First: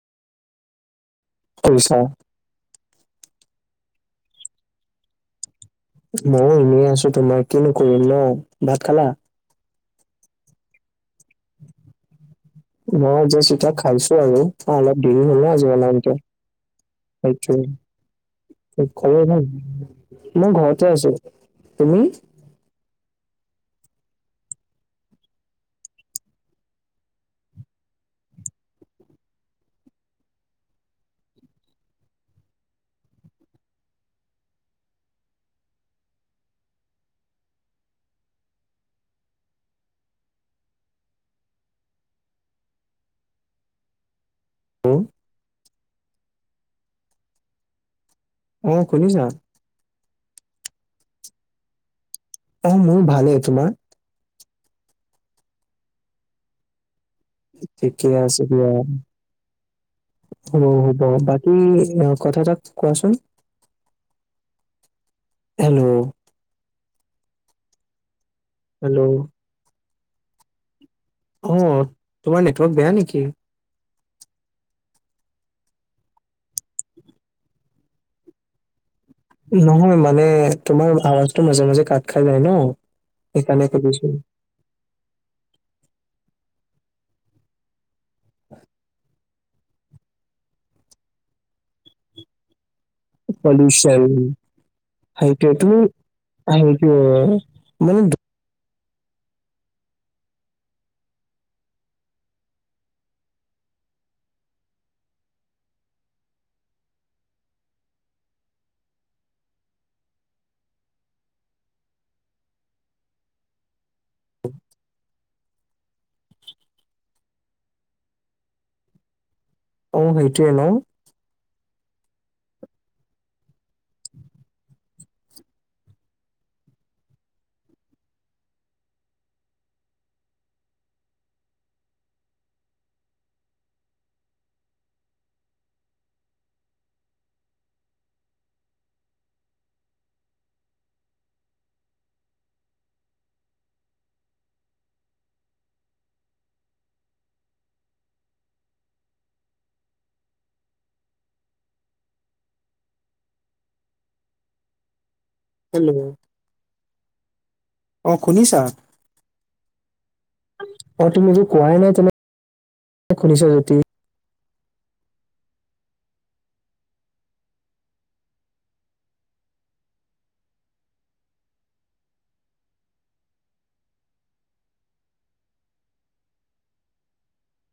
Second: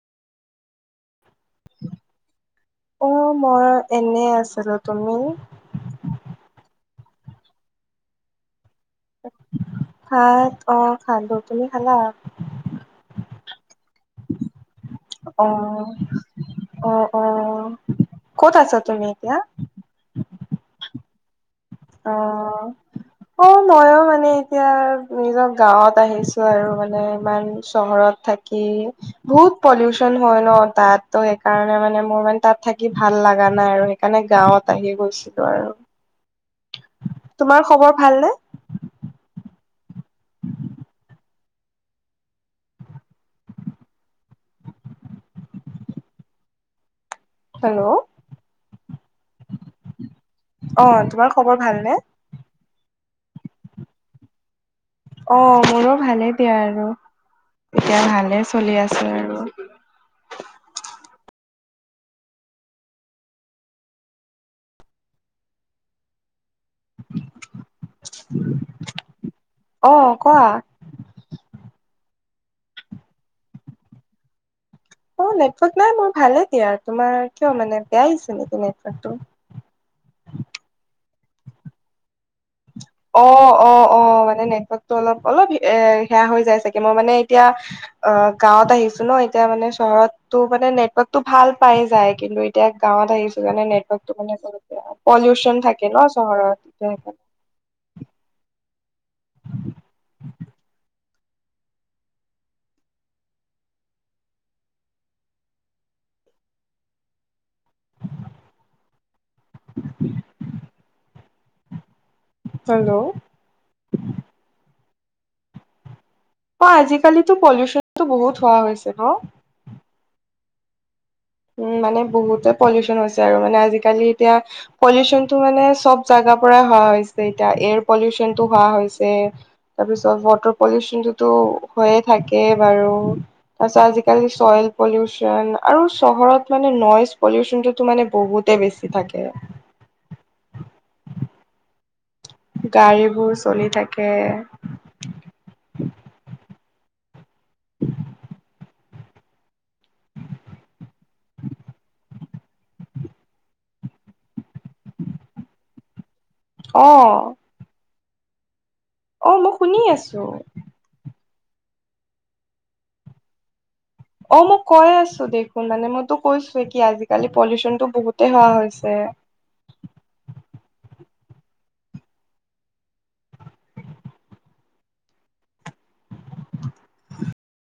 কৰিছা। অহ, মই এনেই আছিলোঁ। তুমি? মইয়ো এনেই আছো তোমাৰ, কিনো কৰিম ন'। ভাত খালা? ভাত অহ, খালোঁ। তুমি খালা? মই জাষ্ট এতিয়া খা খাইছো আৰু অলপ দেৰি হ'ল আজি অ', বনাওঁতে, অ', সেইটোৱে। অ', ক'ত আছা তুমি খবৰ এতিয়া? ভাল? মই ঘৰতে আছো। তুমি? অ'। অ', ময়ো মানে এতিয়া, নিজৰ গাঁৱত আহিছো আৰু মানে ইমান চহৰত থাক কি? বহুত পলিউচন হয় ন তাত, ত 'সেইকাৰণে মানে মোৰ মানে তাত থাকি ভাল লগা নাই, আৰু সেইকাৰণে গাৱঁত আহি গৈছিলো আৰু। তোমাৰ খবৰ ভাল নে? হম। হেল্ল'? অ', শুনিছা? অ', তোমাৰ খবৰ ভালনে? অ', মোৰ ভালেই, তোমাৰ? অ', মোৰো ভালে দিয়া আৰু এতিয়া ঠিকে ভালে চলি আছো আৰু। অ', হ'ব বাকী কথা এটা কোৱাচোন? হেল্ল'? [unintelligible] হেল্ল'? অ', কোৱা। অ', তোমাৰ নেটৱৰ্ক বেয়া নেকি? অ', নেটৱৰ্ক নাই, মোৰ ভালে দিয়া, তোমাৰ কিয় মানে বেয়া আহিছে নেকি নেটৱৰ্কটো? নহয়, মানে তোমাৰ আৱাজটো মাজে, মাজে কাট খাই যায় ন'। অ', সেইকাৰণে অ', সুধিছো। অ' মানে নেটৱৰ্কটো অলপ, অলপ এ, সেয়া হৈ যায় চাগে, মই মানে এতিয়া অ', গাঁৱত আহিছো ন', এতিয়া মানে চহৰতটো মানে নেটৱৰ্কটো ভাল পাই যায়, কিন্তু এতিয়া গাঁৱত আহিছো কাৰণে পলিউচন। নেটৱৰ্টো মানে বহুত বেয়া, সেইটোৱে। পলিউচন তুমি থাকে ন' চহৰত সেইটোৱে সেইকাৰণে। [unintelligible] [unintelligible] হেল্ল'? অ' আজিকালিটো পলিউচনটো বহুত হোৱা হৈছে ন'? অ' সেইটোৱে ন'। উম' মানে বহুতে পলিউচন হৈছে আৰু মানে আজিকালি এতিয়া পলিউচনটো মানে চব জাগাৰ পৰাই হোৱা হৈছে এতিয়া, এয়াৰ পলিউচনটো হোৱা হৈছে। তাৰ পিছত ৱাটাৰ পলিউশনটোতো হৈয়ে থাকে বাৰু। তাৰপিছত আজিকালি চইল পলিউচন আৰু চহৰত মানে নইজ পলিউচন টোতো মানে বহুতে বেছি থাকে। গাড়ীবোৰ চলি থাকে। [inaudible] [unintelligible] অ'। অ' শুনিছা? অ' মই শুনি আছোঁ। অ' তুমিটো কোৱাই নাই, তুমি শুনিছা যদি। অ' মই কৈ আছো দেখোন মানে মইতো কৈছোৱে কি, আজিকালি পলিউচনটো বহুতেই হোৱা হৈছে।